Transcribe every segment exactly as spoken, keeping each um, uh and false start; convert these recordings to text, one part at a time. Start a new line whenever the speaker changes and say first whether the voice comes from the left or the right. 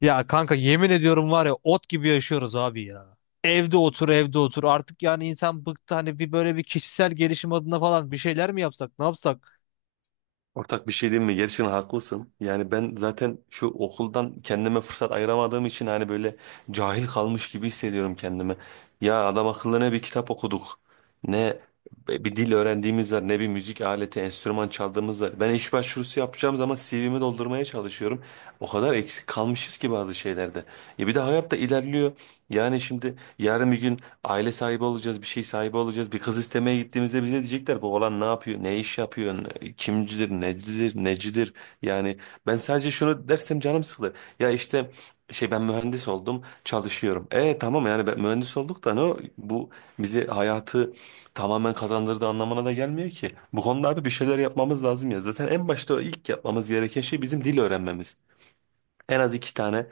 left: Ya kanka yemin ediyorum var ya ot gibi yaşıyoruz abi ya. Evde otur evde otur artık yani insan bıktı hani bir böyle bir kişisel gelişim adına falan bir şeyler mi yapsak ne yapsak?
right: Ortak bir şey diyeyim mi? Gerçekten haklısın. Yani ben zaten şu okuldan kendime fırsat ayıramadığım için hani böyle cahil kalmış gibi hissediyorum kendimi. Ya adam akıllı ne bir kitap okuduk, ne bir dil öğrendiğimiz var, ne bir müzik aleti, enstrüman çaldığımız var. Ben iş başvurusu yapacağım zaman C V'mi doldurmaya çalışıyorum. O kadar eksik kalmışız ki bazı şeylerde. Ya bir de hayat da ilerliyor. Yani şimdi yarın bir gün aile sahibi olacağız, bir şey sahibi olacağız. Bir kız istemeye gittiğimizde bize diyecekler bu oğlan ne yapıyor, ne iş yapıyor, ne- kimcidir, necidir, necidir. Yani ben sadece şunu dersem canım sıkılır. Ya işte şey ben mühendis oldum, çalışıyorum. E tamam yani ben mühendis olduk da ne o- bu bizi hayatı tamamen kazandırdığı anlamına da gelmiyor ki. Bu konularda bir şeyler yapmamız lazım ya. Zaten en başta o ilk yapmamız gereken şey bizim dil öğrenmemiz. En az iki tane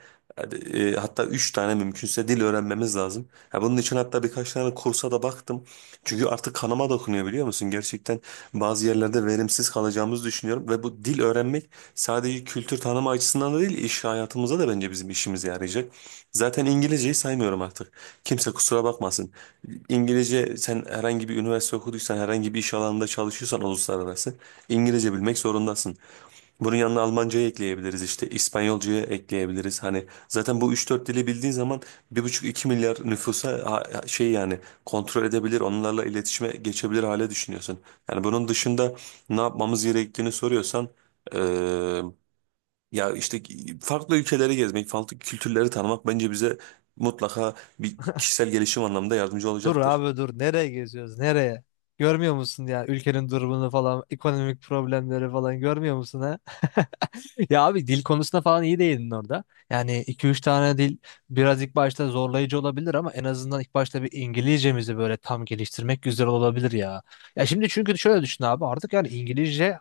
right: e, hatta üç tane mümkünse dil öğrenmemiz lazım. Ya bunun için hatta birkaç tane kursa da baktım. Çünkü artık kanıma dokunuyor biliyor musun? Gerçekten bazı yerlerde verimsiz kalacağımızı düşünüyorum. Ve bu dil öğrenmek sadece kültür tanıma açısından da değil iş hayatımıza da bence bizim işimize yarayacak. Zaten İngilizceyi saymıyorum artık. Kimse kusura bakmasın. İngilizce sen herhangi bir üniversite okuduysan herhangi bir iş alanında çalışıyorsan uluslararası İngilizce bilmek zorundasın. Bunun yanına Almancayı ekleyebiliriz işte İspanyolcayı ekleyebiliriz. Hani zaten bu üç dört dili bildiğin zaman bir buçuk iki milyar nüfusa ha- ha- şey yani kontrol edebilir onlarla iletişime geçebilir hale düşünüyorsun. Yani bunun dışında ne yapmamız gerektiğini soruyorsan eee, ya işte farklı ülkeleri gezmek, farklı kültürleri tanımak bence bize mutlaka bir kişisel gelişim anlamında yardımcı
left: Dur
right: olacaktır.
left: abi dur nereye geziyoruz nereye? Görmüyor musun ya ülkenin durumunu falan ekonomik problemleri falan görmüyor musun ha? Ya abi dil konusunda falan iyi değildin orada. Yani iki üç tane dil biraz ilk başta zorlayıcı olabilir ama en azından ilk başta bir İngilizcemizi böyle tam geliştirmek güzel olabilir ya. Ya şimdi çünkü şöyle düşün abi artık yani İngilizce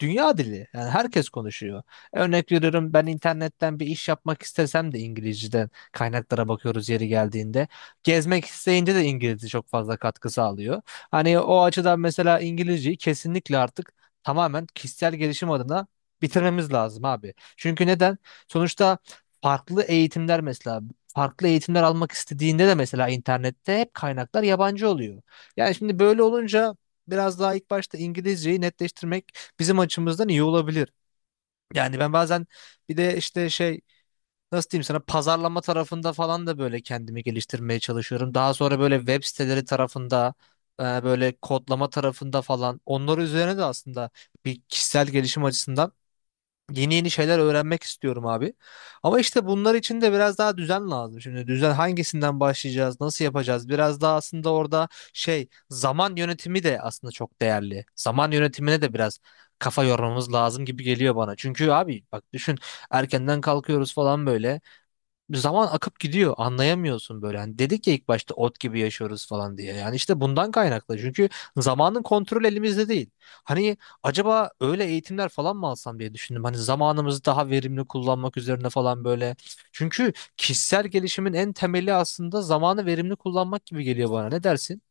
left: dünya dili. Yani herkes konuşuyor. Örnek veriyorum ben internetten bir iş yapmak istesem de İngilizceden kaynaklara bakıyoruz yeri geldiğinde. Gezmek isteyince de İngilizce çok fazla katkı sağlıyor. Hani o açıdan mesela İngilizceyi kesinlikle artık tamamen kişisel gelişim adına bitirmemiz lazım abi. Çünkü neden? Sonuçta farklı eğitimler mesela farklı eğitimler almak istediğinde de mesela internette hep kaynaklar yabancı oluyor. Yani şimdi böyle olunca biraz daha ilk başta İngilizceyi netleştirmek bizim açımızdan iyi olabilir. Yani ben bazen bir de işte şey nasıl diyeyim sana pazarlama tarafında falan da böyle kendimi geliştirmeye çalışıyorum. Daha sonra böyle web siteleri tarafında e, böyle kodlama tarafında falan onlar üzerine de aslında bir kişisel gelişim açısından yeni yeni şeyler öğrenmek istiyorum abi. Ama işte bunlar için de biraz daha düzen lazım. Şimdi düzen hangisinden başlayacağız, nasıl yapacağız? Biraz daha aslında orada şey zaman yönetimi de aslında çok değerli. Zaman yönetimine de biraz kafa yormamız lazım gibi geliyor bana. Çünkü abi bak düşün erkenden kalkıyoruz falan böyle zaman akıp gidiyor. Anlayamıyorsun böyle. Hani dedik ya ilk başta ot gibi yaşıyoruz falan diye. Yani işte bundan kaynaklı. Çünkü zamanın kontrol elimizde değil. Hani acaba öyle eğitimler falan mı alsam diye düşündüm. Hani zamanımızı daha verimli kullanmak üzerine falan böyle. Çünkü kişisel gelişimin en temeli aslında zamanı verimli kullanmak gibi geliyor bana. Ne dersin?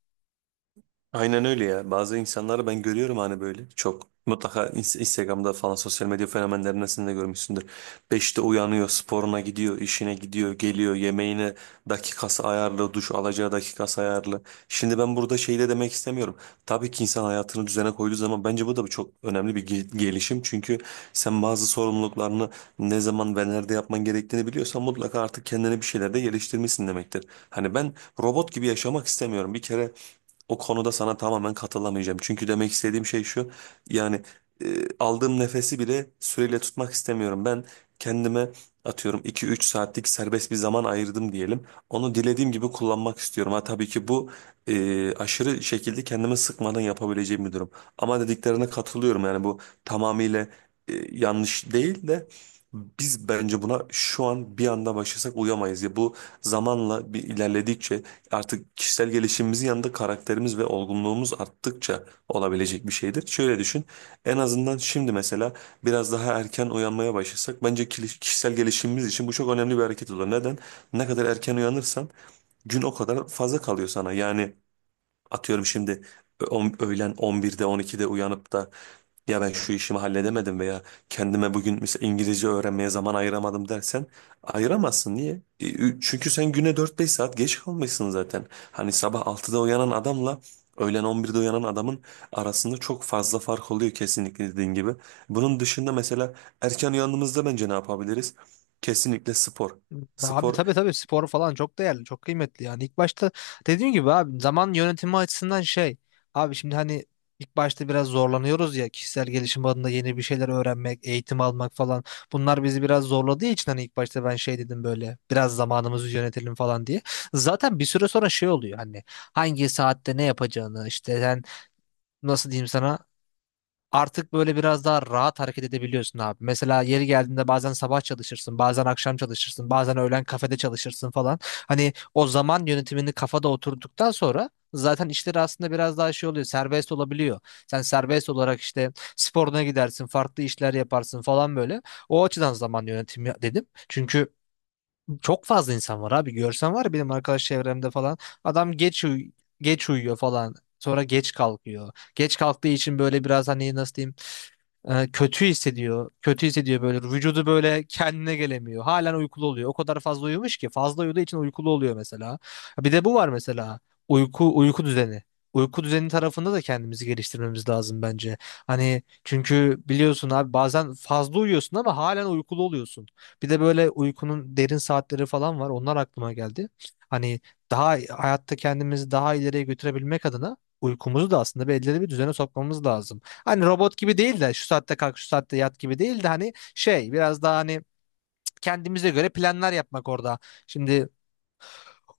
right: Aynen öyle ya. Bazı insanları ben görüyorum hani böyle çok. Mutlaka ins- Instagram'da falan sosyal medya fenomenlerinden de görmüşsündür. Beşte uyanıyor, sporuna gidiyor, işine gidiyor, geliyor, yemeğine dakikası ayarlı, duş alacağı dakikası ayarlı. Şimdi ben burada şey de demek istemiyorum. Tabii ki insan hayatını düzene koyduğu zaman bence bu da çok önemli bir ge- gelişim. Çünkü sen bazı sorumluluklarını ne zaman ve nerede yapman gerektiğini biliyorsan mutlaka artık kendine bir şeyler de geliştirmişsin demektir. Hani ben robot gibi yaşamak istemiyorum. Bir kere o konuda sana tamamen katılamayacağım. Çünkü demek istediğim şey şu. Yani e, aldığım nefesi bile süreyle tutmak istemiyorum. Ben kendime atıyorum iki üç saatlik serbest bir zaman ayırdım diyelim. Onu dilediğim gibi kullanmak istiyorum. Ha tabii ki bu e, aşırı şekilde kendimi sıkmadan yapabileceğim bir durum. Ama dediklerine katılıyorum. Yani bu tamamıyla e, yanlış değil de biz bence buna şu an bir anda başlasak uyamayız ya bu zamanla bir ilerledikçe artık kişisel gelişimimizin yanında karakterimiz ve olgunluğumuz arttıkça olabilecek bir şeydir. Şöyle düşün. En azından şimdi mesela biraz daha erken uyanmaya başlasak bence kili- kişisel gelişimimiz için bu çok önemli bir hareket olur. Neden? Ne kadar erken uyanırsan gün o kadar fazla kalıyor sana. Yani Atıyorum şimdi ö- on- öğlen on birde on ikide uyanıp da ya ben şu işimi halledemedim veya kendime bugün mesela İngilizce öğrenmeye zaman ayıramadım dersen ayıramazsın. Niye? E, ü- Çünkü sen güne dört beş saat geç kalmışsın zaten. Hani sabah altıda uyanan adamla öğlen on birde uyanan adamın arasında çok fazla fark oluyor kesinlikle dediğin gibi. Bunun dışında mesela erken uyandığımızda bence ne yapabiliriz? Kesinlikle spor.
left: Abi
right: Spor
left: tabii tabii spor falan çok değerli, çok kıymetli yani. İlk başta dediğim gibi abi zaman yönetimi açısından şey. Abi şimdi hani ilk başta biraz zorlanıyoruz ya kişisel gelişim adında yeni bir şeyler öğrenmek, eğitim almak falan. Bunlar bizi biraz zorladığı için hani ilk başta ben şey dedim böyle biraz zamanımızı yönetelim falan diye. Zaten bir süre sonra şey oluyor hani hangi saatte ne yapacağını işte sen nasıl diyeyim sana artık böyle biraz daha rahat hareket edebiliyorsun abi. Mesela yeri geldiğinde bazen sabah çalışırsın, bazen akşam çalışırsın, bazen öğlen kafede çalışırsın falan. Hani o zaman yönetimini kafada oturduktan sonra zaten işleri aslında biraz daha şey oluyor, serbest olabiliyor. Sen serbest olarak işte sporuna gidersin, farklı işler yaparsın falan böyle. O açıdan zaman yönetimi dedim. Çünkü çok fazla insan var abi. Görsen var ya benim arkadaş çevremde falan. Adam geç uy- geç uyuyor falan. Sonra geç kalkıyor. Geç kalktığı için böyle biraz hani nasıl diyeyim e, kötü hissediyor. Kötü hissediyor böyle. Vücudu böyle kendine gelemiyor. Halen uykulu oluyor. O kadar fazla uyumuş ki fazla uyuduğu için uykulu oluyor mesela. Bir de bu var mesela. Uyku uyku düzeni. Uyku düzeni tarafında da kendimizi geliştirmemiz lazım bence. Hani çünkü biliyorsun abi bazen fazla uyuyorsun ama halen uykulu oluyorsun. Bir de böyle uykunun derin saatleri falan var. Onlar aklıma geldi. Hani daha hayatta kendimizi daha ileriye götürebilmek adına uykumuzu da aslında belirli bir düzene sokmamız lazım. Hani robot gibi değil de şu saatte kalk şu saatte yat gibi değil de hani şey biraz daha hani kendimize göre planlar yapmak orada. Şimdi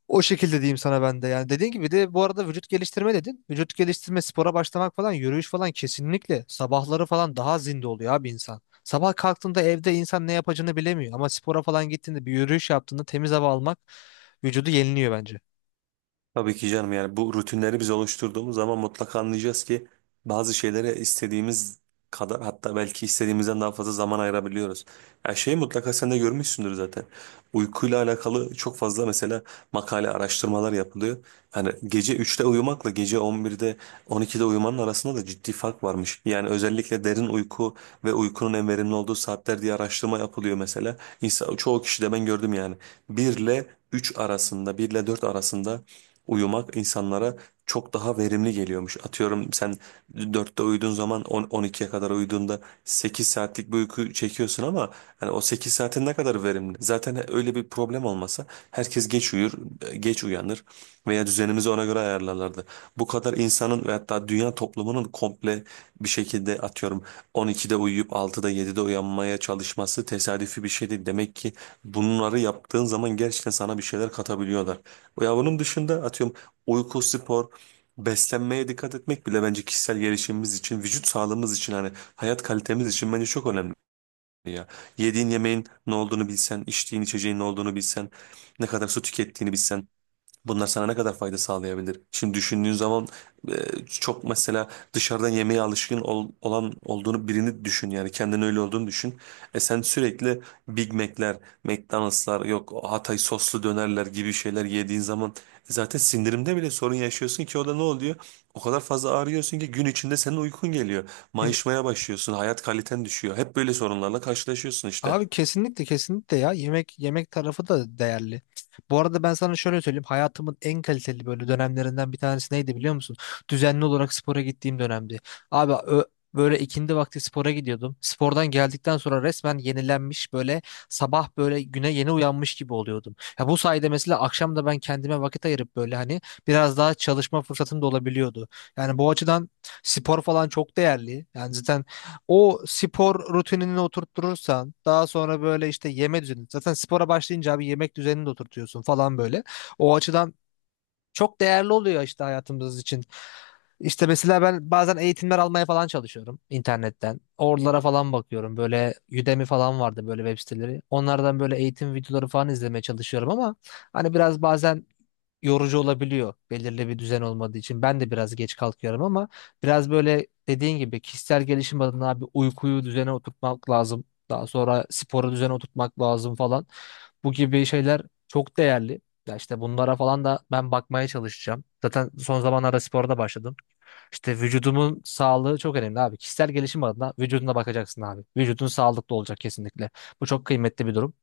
left: o şekilde diyeyim sana ben de yani dediğin gibi de bu arada vücut geliştirme dedin. Vücut geliştirme spora başlamak falan yürüyüş falan kesinlikle sabahları falan daha zinde oluyor abi insan. Sabah kalktığında evde insan ne yapacağını bilemiyor ama spora falan gittiğinde bir yürüyüş yaptığında temiz hava almak vücudu yeniliyor bence.
right: Tabii ki canım yani bu rutinleri biz oluşturduğumuz zaman mutlaka anlayacağız ki bazı şeylere istediğimiz kadar hatta belki istediğimizden daha fazla zaman ayırabiliyoruz. Ya şeyi mutlaka sen de görmüşsündür zaten. Uykuyla alakalı çok fazla mesela makale araştırmalar yapılıyor. Hani gece üçte uyumakla gece on birde on ikide uyumanın arasında da ciddi fark varmış. Yani özellikle derin uyku ve uykunun en verimli olduğu saatler diye araştırma yapılıyor mesela. İnsan, çoğu kişi de ben gördüm yani. bir ile üç arasında bir ile dört arasında uyumak insanlara çok daha verimli geliyormuş. Atıyorum sen dörtte uyuduğun zaman on 12'ye kadar uyuduğunda sekiz saatlik bir uyku çekiyorsun ama hani o sekiz saatin ne kadar verimli? Zaten öyle bir problem olmasa herkes geç uyur, geç uyanır veya düzenimizi ona göre ayarlarlardı. Bu kadar insanın ve hatta dünya toplumunun komple bir şekilde atıyorum on ikide uyuyup altıda yedide uyanmaya çalışması tesadüfi bir şey değil. Demek ki bunları yaptığın zaman gerçekten sana bir şeyler katabiliyorlar. Ya bunun dışında atıyorum uyku, spor, beslenmeye dikkat etmek bile bence kişisel gelişimimiz için, vücut sağlığımız için hani hayat kalitemiz için bence çok önemli ya. Yediğin yemeğin ne olduğunu bilsen, içtiğin içeceğin ne olduğunu bilsen, ne kadar su tükettiğini bilsen. Bunlar sana ne kadar fayda sağlayabilir? Şimdi düşündüğün zaman e, çok mesela dışarıdan yemeğe alışkın ol- olan olduğunu birini düşün yani kendin öyle olduğunu düşün. E sen sürekli Big Mac'ler, McDonald's'lar yok Hatay soslu dönerler gibi şeyler yediğin zaman e, zaten sindirimde bile sorun yaşıyorsun ki o da ne oluyor? O kadar fazla ağrıyorsun ki gün içinde senin uykun geliyor. Mayışmaya başlıyorsun, hayat kaliten düşüyor. Hep böyle sorunlarla karşılaşıyorsun işte.
left: Abi kesinlikle kesinlikle ya yemek yemek tarafı da değerli. Bu arada ben sana şöyle söyleyeyim hayatımın en kaliteli böyle dönemlerinden bir tanesi neydi biliyor musun? Düzenli olarak spora gittiğim dönemdi. Abi ö- Böyle ikindi vakti spora gidiyordum. Spordan geldikten sonra resmen yenilenmiş böyle sabah böyle güne yeni uyanmış gibi oluyordum. Ya bu sayede mesela akşam da ben kendime vakit ayırıp böyle hani biraz daha çalışma fırsatım da olabiliyordu. Yani bu açıdan spor falan çok değerli. Yani zaten o spor rutinini oturtturursan daha sonra böyle işte yeme düzeni zaten spora başlayınca abi yemek düzenini de oturtuyorsun falan böyle. O açıdan çok değerli oluyor işte hayatımız için. İşte mesela ben bazen eğitimler almaya falan çalışıyorum internetten. Oralara falan bakıyorum. Böyle Udemy falan vardı böyle web siteleri. Onlardan böyle eğitim videoları falan izlemeye çalışıyorum ama hani biraz bazen yorucu olabiliyor belirli bir düzen olmadığı için. Ben de biraz geç kalkıyorum ama biraz böyle dediğin gibi kişisel gelişim adına bir uykuyu düzene oturtmak lazım. Daha sonra sporu düzene oturtmak lazım falan. Bu gibi şeyler çok değerli. Ya işte bunlara falan da ben bakmaya çalışacağım. Zaten son zamanlarda spora da başladım. İşte vücudumun sağlığı çok önemli abi. Kişisel gelişim adına vücuduna bakacaksın abi. Vücudun sağlıklı olacak kesinlikle. Bu çok kıymetli bir durum.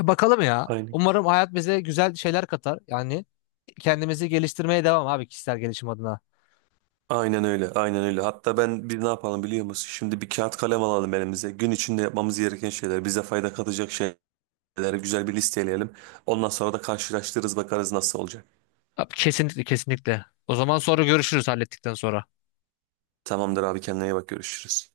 left: E, Bakalım ya.
right: Aynen.
left: Umarım hayat bize güzel şeyler katar. Yani kendimizi geliştirmeye devam abi kişisel gelişim adına.
right: Aynen öyle, aynen öyle. Hatta ben biz ne yapalım biliyor musun? Şimdi bir kağıt kalem alalım elimize. Gün içinde yapmamız gereken şeyler, bize fayda katacak şeyleri güzel bir listeleyelim. Ondan sonra da karşılaştırırız, bakarız nasıl olacak.
left: Abi, kesinlikle kesinlikle. O zaman sonra görüşürüz hallettikten sonra.
right: Tamamdır abi kendine iyi bak görüşürüz.